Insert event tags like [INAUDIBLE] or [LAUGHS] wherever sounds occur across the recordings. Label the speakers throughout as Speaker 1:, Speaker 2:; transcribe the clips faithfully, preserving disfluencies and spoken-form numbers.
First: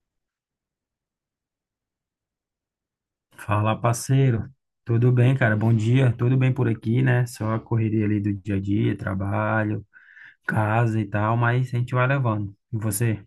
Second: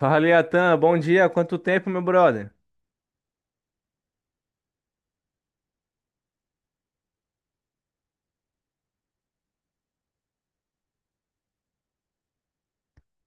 Speaker 1: Fala, Iatan. Bom dia. Quanto tempo, meu brother?
Speaker 2: Fala, parceiro. Tudo bem, cara? Bom dia. Tudo bem por aqui, né? Só a correria ali do dia a dia, trabalho, casa e tal, mas a gente vai levando. E você?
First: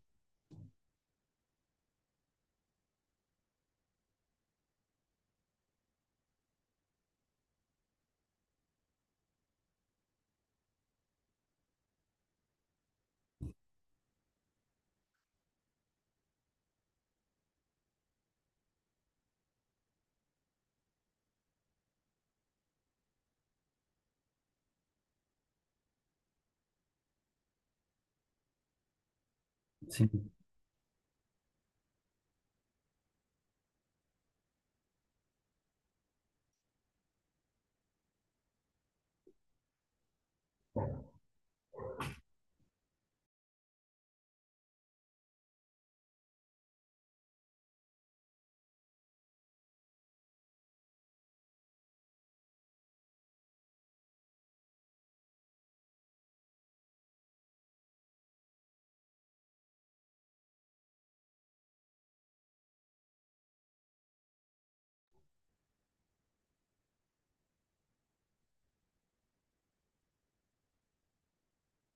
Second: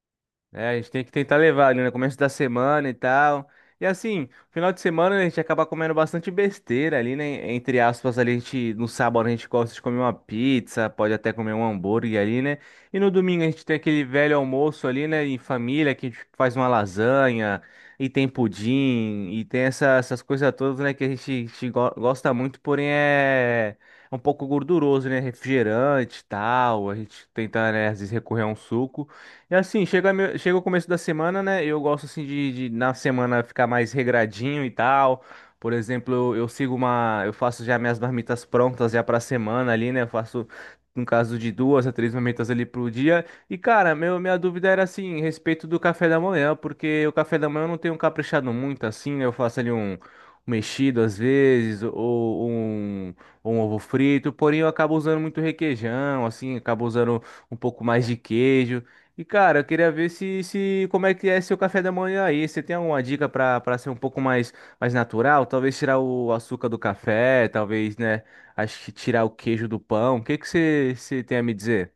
Speaker 1: É, a gente tem que tentar levar ali no começo da semana e tal. E assim, final de semana né, a gente acaba comendo bastante besteira ali, né? Entre aspas, ali a gente, no sábado a gente gosta de comer uma pizza, pode até comer um hambúrguer ali, né? E no domingo a gente tem aquele velho almoço ali, né? Em família, que a gente faz uma lasanha, e tem pudim, e tem essa- essas coisas todas, né? Que a gente, a gente go- gosta muito, porém é. é um pouco gorduroso, né? Refrigerante e tal. A gente tenta, né, às vezes recorrer a um suco. E assim, chega,
Speaker 2: Sim.
Speaker 1: meu- chega o começo da semana, né? Eu gosto assim de, de na semana ficar mais regradinho e tal. Por exemplo, eu, eu sigo uma. eu faço já minhas marmitas prontas já pra semana ali, né? Eu faço, no caso, de duas a três marmitas ali pro dia. E, cara, meu, minha dúvida era assim, a respeito do café da manhã, porque o café da manhã eu não tenho caprichado muito assim, né? Eu faço ali um. um mexido às vezes, ou um, ou um ovo frito, porém eu acabo usando muito requeijão, assim, acabo usando um pouco mais de queijo. E cara, eu queria ver se, se como é que é seu café da manhã aí. Você tem alguma dica para para ser um pouco mais mais natural? Talvez tirar o açúcar do café, talvez, né? Acho que tirar o queijo do pão. O que que você você tem a me dizer?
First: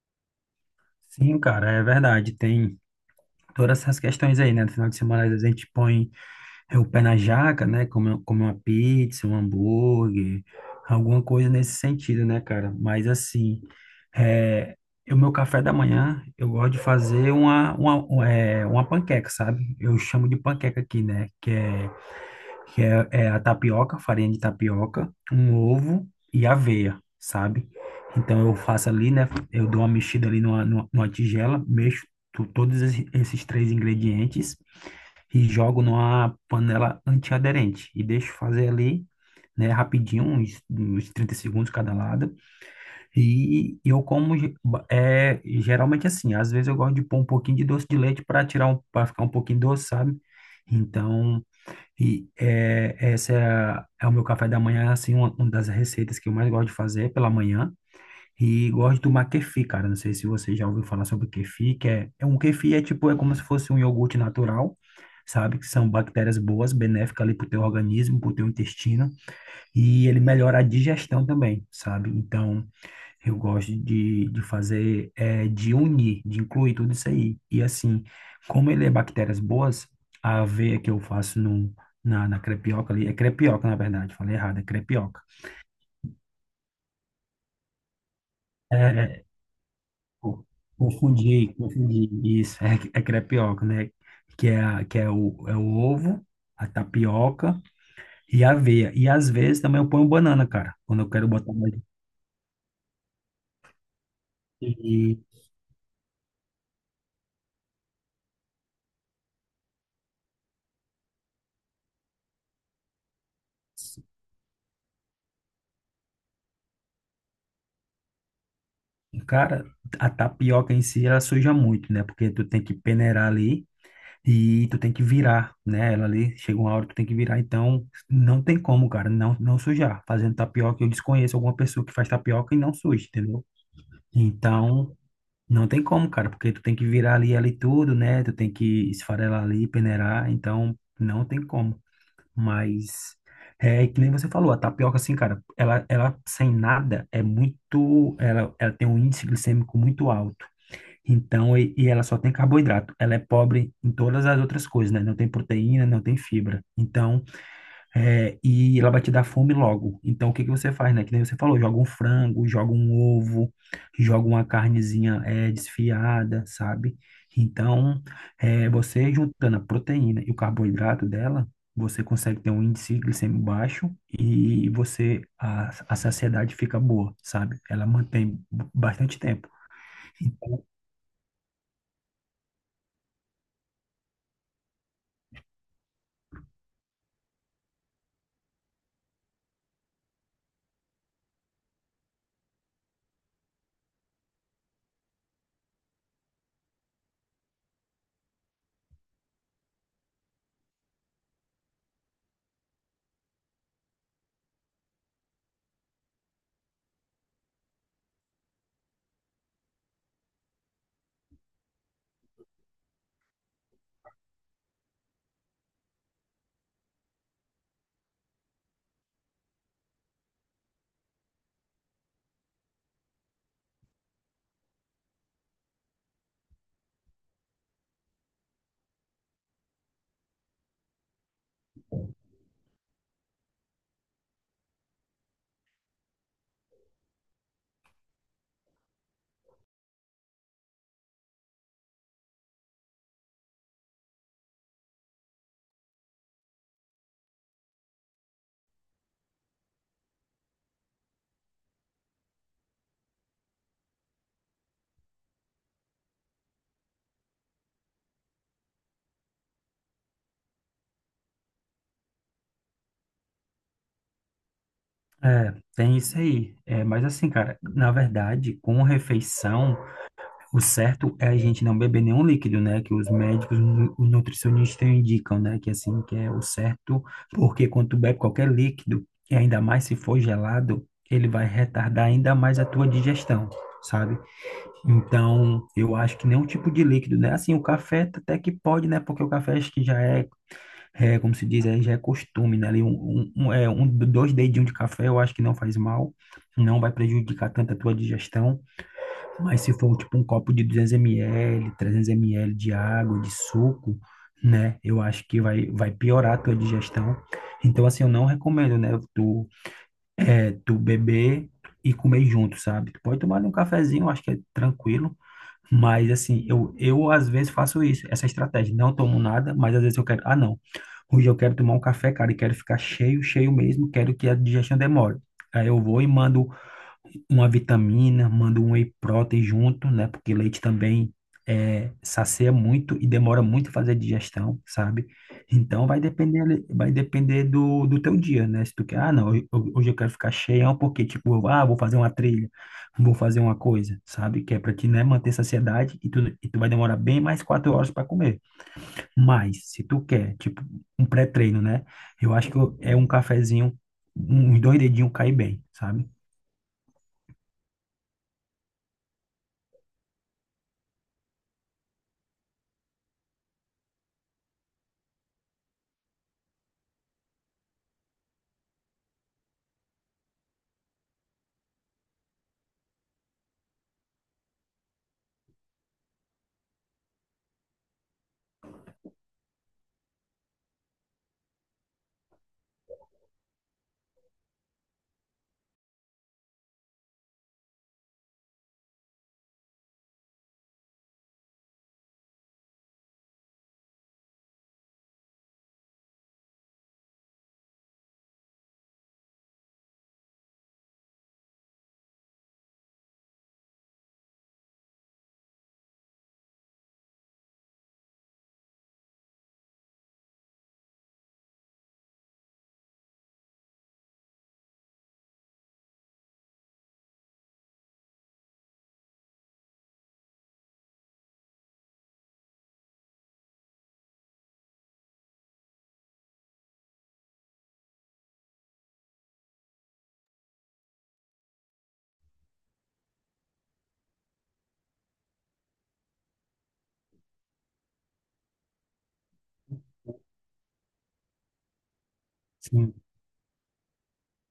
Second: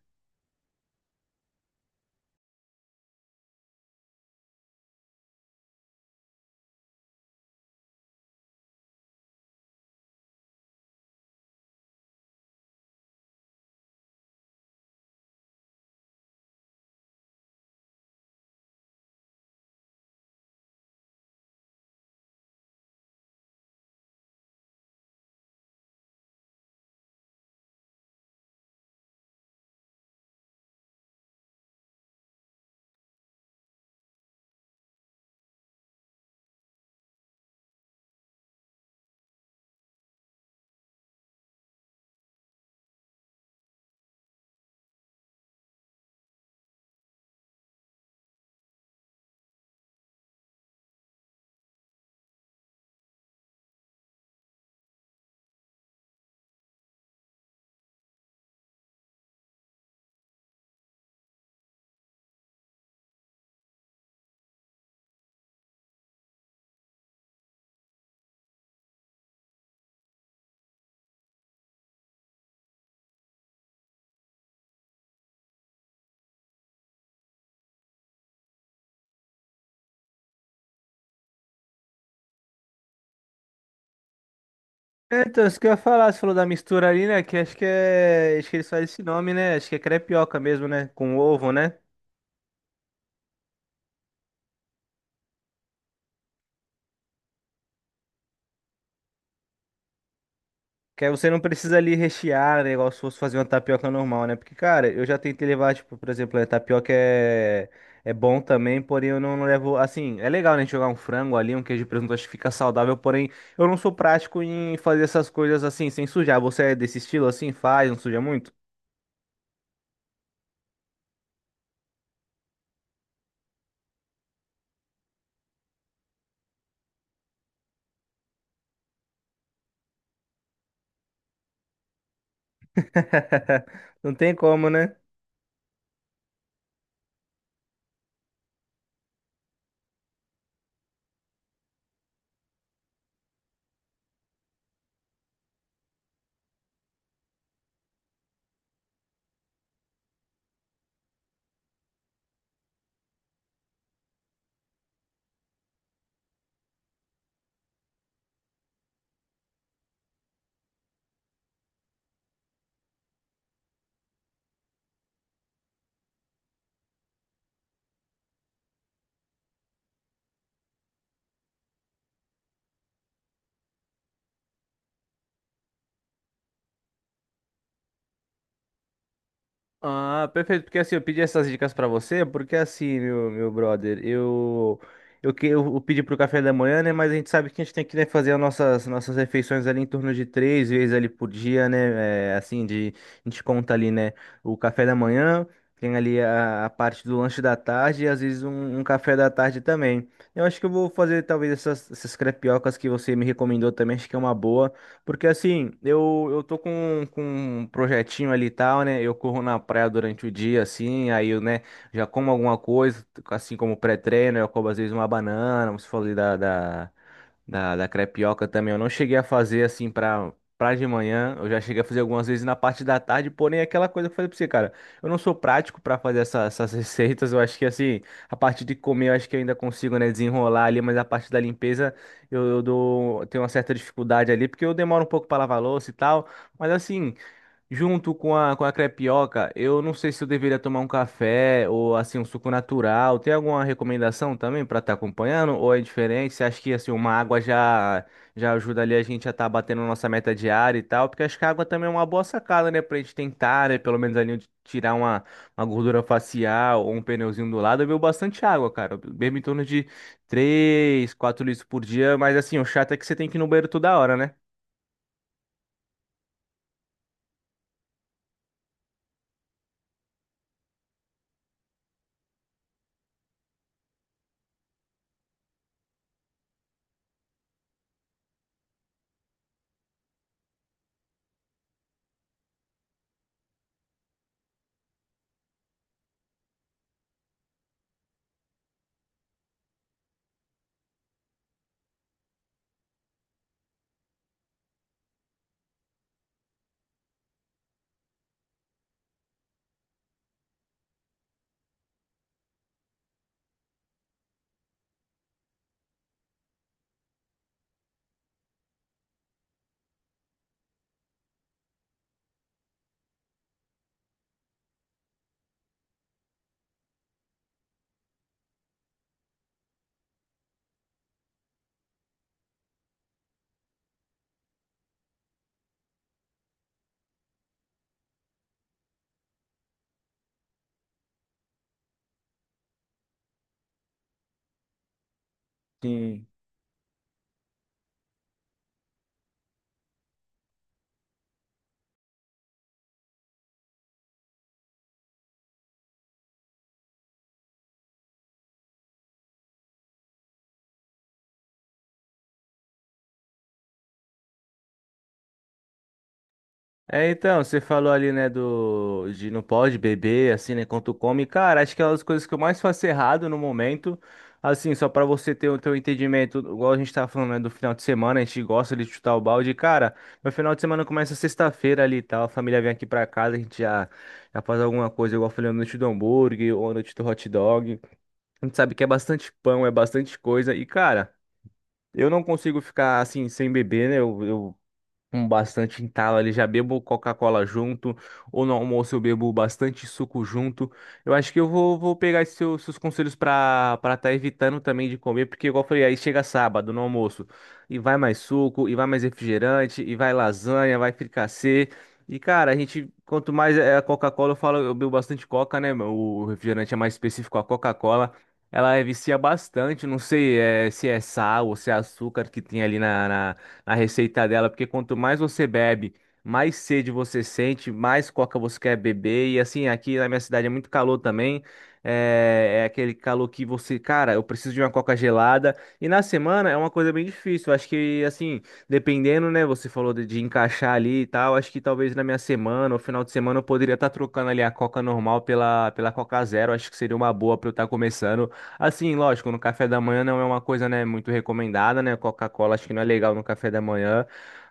Speaker 2: Sim, cara, é verdade. Tem todas essas questões aí, né? No final de semana, às vezes a gente põe é, o pé na jaca, né? Come, come uma pizza, um hambúrguer, alguma coisa nesse sentido, né, cara? Mas assim. É, o meu café da manhã, eu gosto de fazer uma, uma, um, é, uma panqueca, sabe? Eu chamo de panqueca aqui, né? Que é, que é, é a tapioca, farinha de tapioca, um ovo e aveia, sabe? Então eu faço ali, né? Eu dou uma mexida ali numa, numa, numa tigela, mexo to- todos esses esses três ingredientes e jogo numa panela antiaderente e deixo fazer ali, né? Rapidinho, uns, uns trinta segundos cada lado. E eu como ge- ba- é geralmente assim, às vezes eu gosto de pôr um pouquinho de doce de leite para tirar um, para ficar um pouquinho doce, sabe? Então, e é, essa é, a- é o meu café da manhã, assim, uma, uma das receitas que eu mais gosto de fazer pela manhã. E gosto de tomar kefir, cara. Não sei se você já ouviu falar sobre kefir, que é, é um kefir é tipo, é como se fosse um iogurte natural, sabe? Que são bactérias boas, benéficas ali pro teu organismo, pro teu intestino. E ele melhora a digestão também, sabe? Então eu gosto de, de fazer, é, de unir, de incluir tudo isso aí. E assim, como ele é bactérias boas, a aveia que eu faço no, na, na crepioca ali, é crepioca na verdade, falei errado, é
Speaker 1: É,
Speaker 2: crepioca.
Speaker 1: então, isso que eu ia falar, você falou da mistura ali, né? Que acho que é. Acho que eles
Speaker 2: É,
Speaker 1: fazem esse
Speaker 2: é,
Speaker 1: nome, né? Acho que é crepioca
Speaker 2: co-
Speaker 1: mesmo, né? Com ovo,
Speaker 2: confundi,
Speaker 1: né?
Speaker 2: confundi, isso, é, é crepioca, né? Que é, a- que é, o, é o ovo, a tapioca e a aveia. E às vezes também eu ponho banana, cara, quando
Speaker 1: Que
Speaker 2: eu
Speaker 1: aí
Speaker 2: quero
Speaker 1: você não
Speaker 2: botar mais.
Speaker 1: precisa ali rechear, né, igual se fosse fazer uma tapioca normal, né? Porque, cara, eu já tentei levar, tipo, por exemplo, a tapioca é, é bom também, porém eu não, não levo. Assim, é legal, né? A gente jogar um frango ali, um queijo de presunto, acho que fica saudável, porém eu não sou prático em fazer essas coisas assim, sem sujar. Você é desse estilo assim? Faz, não suja muito?
Speaker 2: Cara, a tapioca em si ela suja muito, né? Porque tu tem que peneirar ali e tu tem que virar, né? Ela ali chega uma hora que tu tem que virar, então não tem como, cara, não não sujar. Fazendo tapioca, eu desconheço alguma pessoa que faz tapioca e não suja, entendeu?
Speaker 1: [LAUGHS] Não tem como, né?
Speaker 2: Então, não tem como, cara, porque tu tem que virar ali ali tudo, né? Tu tem que esfarelar ali, peneirar, então não tem como. Mas é que nem você falou, a tapioca, assim, cara, ela, ela sem nada é muito. Ela, ela tem um índice glicêmico muito alto. Então, e, e ela só tem carboidrato. Ela é pobre em todas as outras coisas, né? Não tem proteína, não tem fibra. Então, é, e ela vai te dar fome logo. Então, o que que você faz, né? Que nem você falou, joga um frango, joga um ovo, joga uma carnezinha, é, desfiada, sabe? Então, é, você juntando a proteína e o carboidrato dela, você consegue ter um índice glicêmico baixo e você, a, a saciedade fica boa, sabe? Ela mantém bastante tempo.
Speaker 1: Ah, perfeito,
Speaker 2: Então,
Speaker 1: porque assim, eu pedi essas dicas pra você, porque assim, meu, meu brother, eu, eu, que- eu pedi pro café da manhã, né, mas a gente sabe que a gente tem que, né, fazer as nossas, nossas refeições ali em torno de três vezes ali por dia, né, é, assim, de, a gente conta ali, né, o café da manhã, tem ali a, a parte do lanche da tarde e às vezes um, um café da tarde também. Eu acho que eu vou fazer talvez essas, essas crepiocas que você me recomendou também, acho que é uma boa. Porque assim, eu, eu tô com, com um projetinho ali e tal, né? Eu corro na praia durante o dia, assim, aí eu, né, já como alguma coisa, assim como pré-treino, eu como às vezes uma banana, você falou ali da, da, da, da crepioca também. Eu não cheguei a fazer assim pra, pra de manhã, eu já cheguei a fazer algumas vezes na parte da tarde, porém é aquela coisa que eu falei pra você, cara, eu não sou prático pra fazer essa- essas [LAUGHS] receitas, eu acho que assim, a parte de comer eu acho que eu ainda consigo, né, desenrolar ali, mas a parte da limpeza eu, eu dou, tenho uma certa dificuldade ali, porque eu demoro um pouco para lavar louça e tal. Mas assim, junto com a, com a crepioca, eu não sei se eu deveria tomar um café ou assim um suco natural. Tem alguma recomendação também para estar acompanhando? Ou é diferente? Você acha que assim uma água já já ajuda ali a gente a estar batendo nossa meta diária e tal? Porque acho que a água também é uma boa sacada, né? Pra gente tentar, né? Pelo menos ali de tirar uma, uma gordura facial ou um pneuzinho do lado. Eu bebo bastante água, cara. Eu bebo em torno de três, quatro litros por dia. Mas assim, o chato é que você tem que ir no banheiro toda hora, né?
Speaker 2: é, tem isso aí. É, mas assim, cara, na verdade, com refeição, o certo é a gente não beber nenhum líquido, né? Que os médicos, nu- os nutricionistas indicam, né? Que assim, que é o certo, porque quando tu bebe qualquer líquido, e ainda mais se for gelado, ele vai retardar ainda mais a tua digestão, sabe? Então, eu acho que nenhum tipo de líquido, né? Assim, o café até que pode, né? Porque o café acho que já é é, como se diz, aí já é costume, né? Ali um, um, um- é, um, dois dedinhos de café eu acho que não faz mal, não vai prejudicar tanto a tua digestão, mas se for tipo um copo de duzentos mililitros, trezentos mililitros de água, de suco, né? Eu acho que vai, vai piorar a tua digestão. Então, assim, eu não recomendo, né? Tu, é, tu beber e comer junto, sabe? Tu pode tomar ali um cafezinho, eu acho que é tranquilo, mas assim, eu, eu às vezes faço isso, essa estratégia. Não tomo nada, mas às vezes eu quero, ah, não. Hoje eu quero tomar um café, cara, e quero ficar cheio, cheio mesmo, quero que a digestão demore. Aí eu vou e mando uma vitamina, mando um whey protein junto, né? Porque leite também é, sacia muito e demora muito fazer a digestão, sabe? Então vai
Speaker 1: Sim.
Speaker 2: depender, ali- vai depender do, do teu dia, né? Se tu quer, ah, não, ho- ho- hoje eu quero ficar cheião porque, tipo, eu, ah, vou fazer uma trilha, vou fazer uma coisa, sabe? Que é pra te, né, manter saciedade e tu, e tu vai demorar bem mais quatro horas para comer. Mas, se tu quer, tipo, um pré-treino, né? Eu acho que eu- é um cafezinho, uns dois dedinhos cai bem, sabe?
Speaker 1: É, então, você falou ali, né, do de não pode beber, assim, né, quando come. Cara, acho que é uma das coisas que eu mais faço errado no momento. Assim, só pra você ter o teu entendimento, igual a gente tava falando, né, do final de semana, a gente gosta de chutar o balde. Cara, meu final de semana começa sexta-feira ali e tal, a família vem aqui pra casa, a gente já, já faz alguma coisa, igual eu falei, a noite do hambúrguer ou a noite do hot dog. A gente sabe que é bastante pão, é bastante coisa. E, cara, eu não consigo ficar, assim, sem beber, né, eu, eu com bastante entalo ali, já bebo Coca-Cola junto, ou no almoço eu bebo bastante suco junto. Eu acho que eu vou, vou pegar esses seus, seus conselhos pra para tá evitando também de comer, porque igual eu falei, aí chega sábado no almoço e vai mais suco, e vai mais refrigerante, e vai lasanha, vai fricassê. E cara, a gente, quanto mais é a Coca-Cola, eu falo, eu bebo bastante Coca, né? O refrigerante é mais específico, a Coca-Cola. Ela é, vicia bastante, não sei eh, se é sal ou se é açúcar que tem ali na, na- na receita dela, porque quanto mais você bebe, mais sede você sente, mais coca você quer beber. E assim, aqui na minha cidade é muito calor também. É, é aquele calor que você, cara, eu preciso de uma coca gelada. E na semana é uma coisa bem difícil. Eu acho que, assim, dependendo, né? Você falou de, de encaixar ali e tal. Acho que talvez na minha semana ou final de semana eu poderia estar trocando ali a coca normal pela, pela coca zero. Acho que seria uma boa para eu estar começando. Assim, lógico, no café da manhã não é uma coisa, né, muito recomendada, né? Coca-Cola acho que não é
Speaker 2: Sim.
Speaker 1: legal no café da manhã.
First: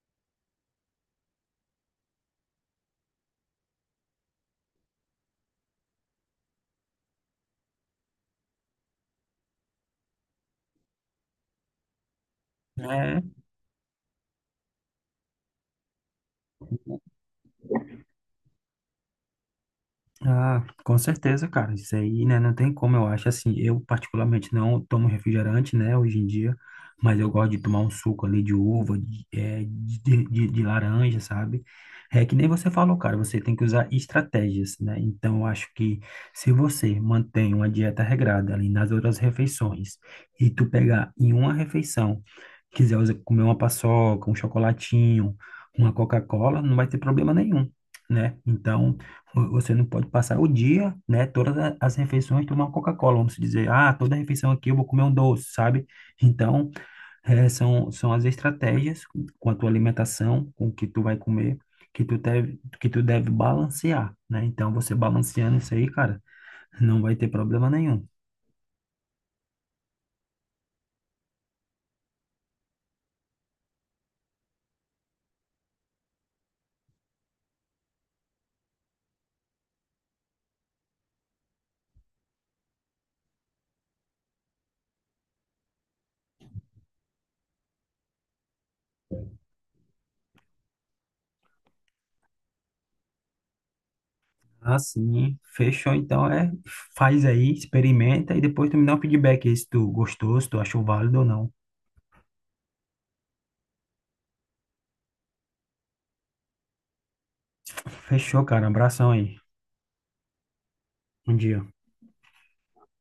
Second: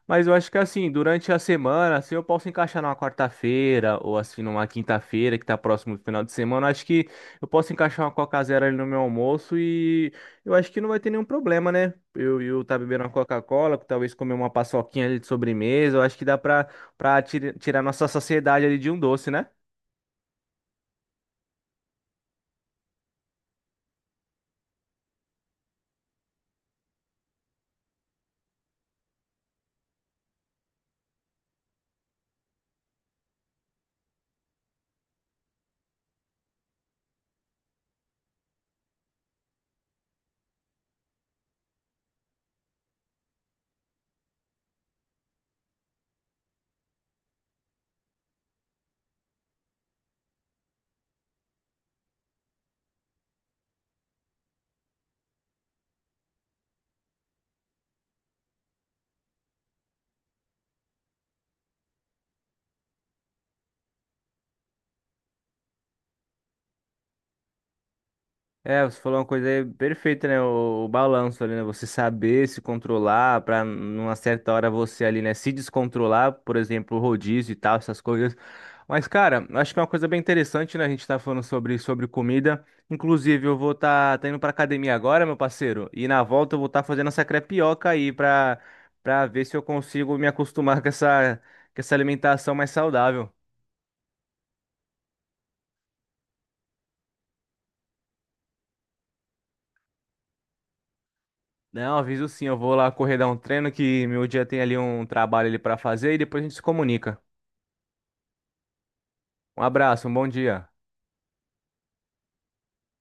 Speaker 1: Mas eu acho que assim, durante a semana, assim, eu posso encaixar numa quarta-feira ou assim numa quinta-feira que tá próximo do final de semana, eu acho que eu posso encaixar uma Coca Zero ali no meu almoço e eu acho que não vai ter nenhum problema, né? Eu, eu tá bebendo uma
Speaker 2: É,
Speaker 1: Coca-Cola, talvez comer uma paçoquinha ali de sobremesa, eu acho que dá pra, pra tira- tirar nossa saciedade ali de um doce, né?
Speaker 2: ah, com certeza, cara. Isso aí, né? Não tem como, eu acho. Assim, eu particularmente não tomo refrigerante, né? Hoje em dia, mas eu gosto de tomar um suco ali de uva, de, é, de, de, de laranja, sabe? É que nem você falou, cara. Você tem que usar estratégias, né? Então, eu acho que se você mantém uma dieta regrada ali nas outras refeições e tu pegar em uma refeição, quiser usar- comer uma paçoca, um chocolatinho, uma Coca-Cola, não vai ter problema nenhum. Né? Então, Vo- Você não pode passar o dia, né? Todas a- as refeições tomar uma Coca-Cola, vamos dizer, ah, toda refeição aqui eu vou comer um doce, sabe? Então, eh, são, são as estratégias com a tua alimentação, com o que tu vai comer, que tu deve, que tu deve balancear, né? Então, você balanceando isso aí, cara, não vai ter problema nenhum.
Speaker 1: É, você falou uma coisa aí perfeita, né? O, o balanço ali, né? Você saber se controlar para numa certa hora você ali, né? Se descontrolar, por exemplo, o rodízio e tal, essas coisas. Mas, cara, eu acho que é uma coisa bem interessante, né? A gente tá falando sobre, sobre comida. Inclusive, eu vou estar tá, tá indo pra academia agora, meu parceiro. E na volta eu vou estar fazendo essa crepioca aí pra, pra ver se eu consigo me acostumar [LAUGHS] com essa, com essa alimentação mais saudável.
Speaker 2: Assim, fechou. Então, é, faz aí, experimenta e depois tu me dá um feedback aí se tu gostou, se tu achou válido ou não.
Speaker 1: Não, aviso sim, eu vou lá correr dar um treino que meu dia tem ali um trabalho ali para fazer e depois a gente se comunica.
Speaker 2: Fechou, cara. Abração aí.
Speaker 1: Um abraço, um bom dia.
Speaker 2: Bom dia.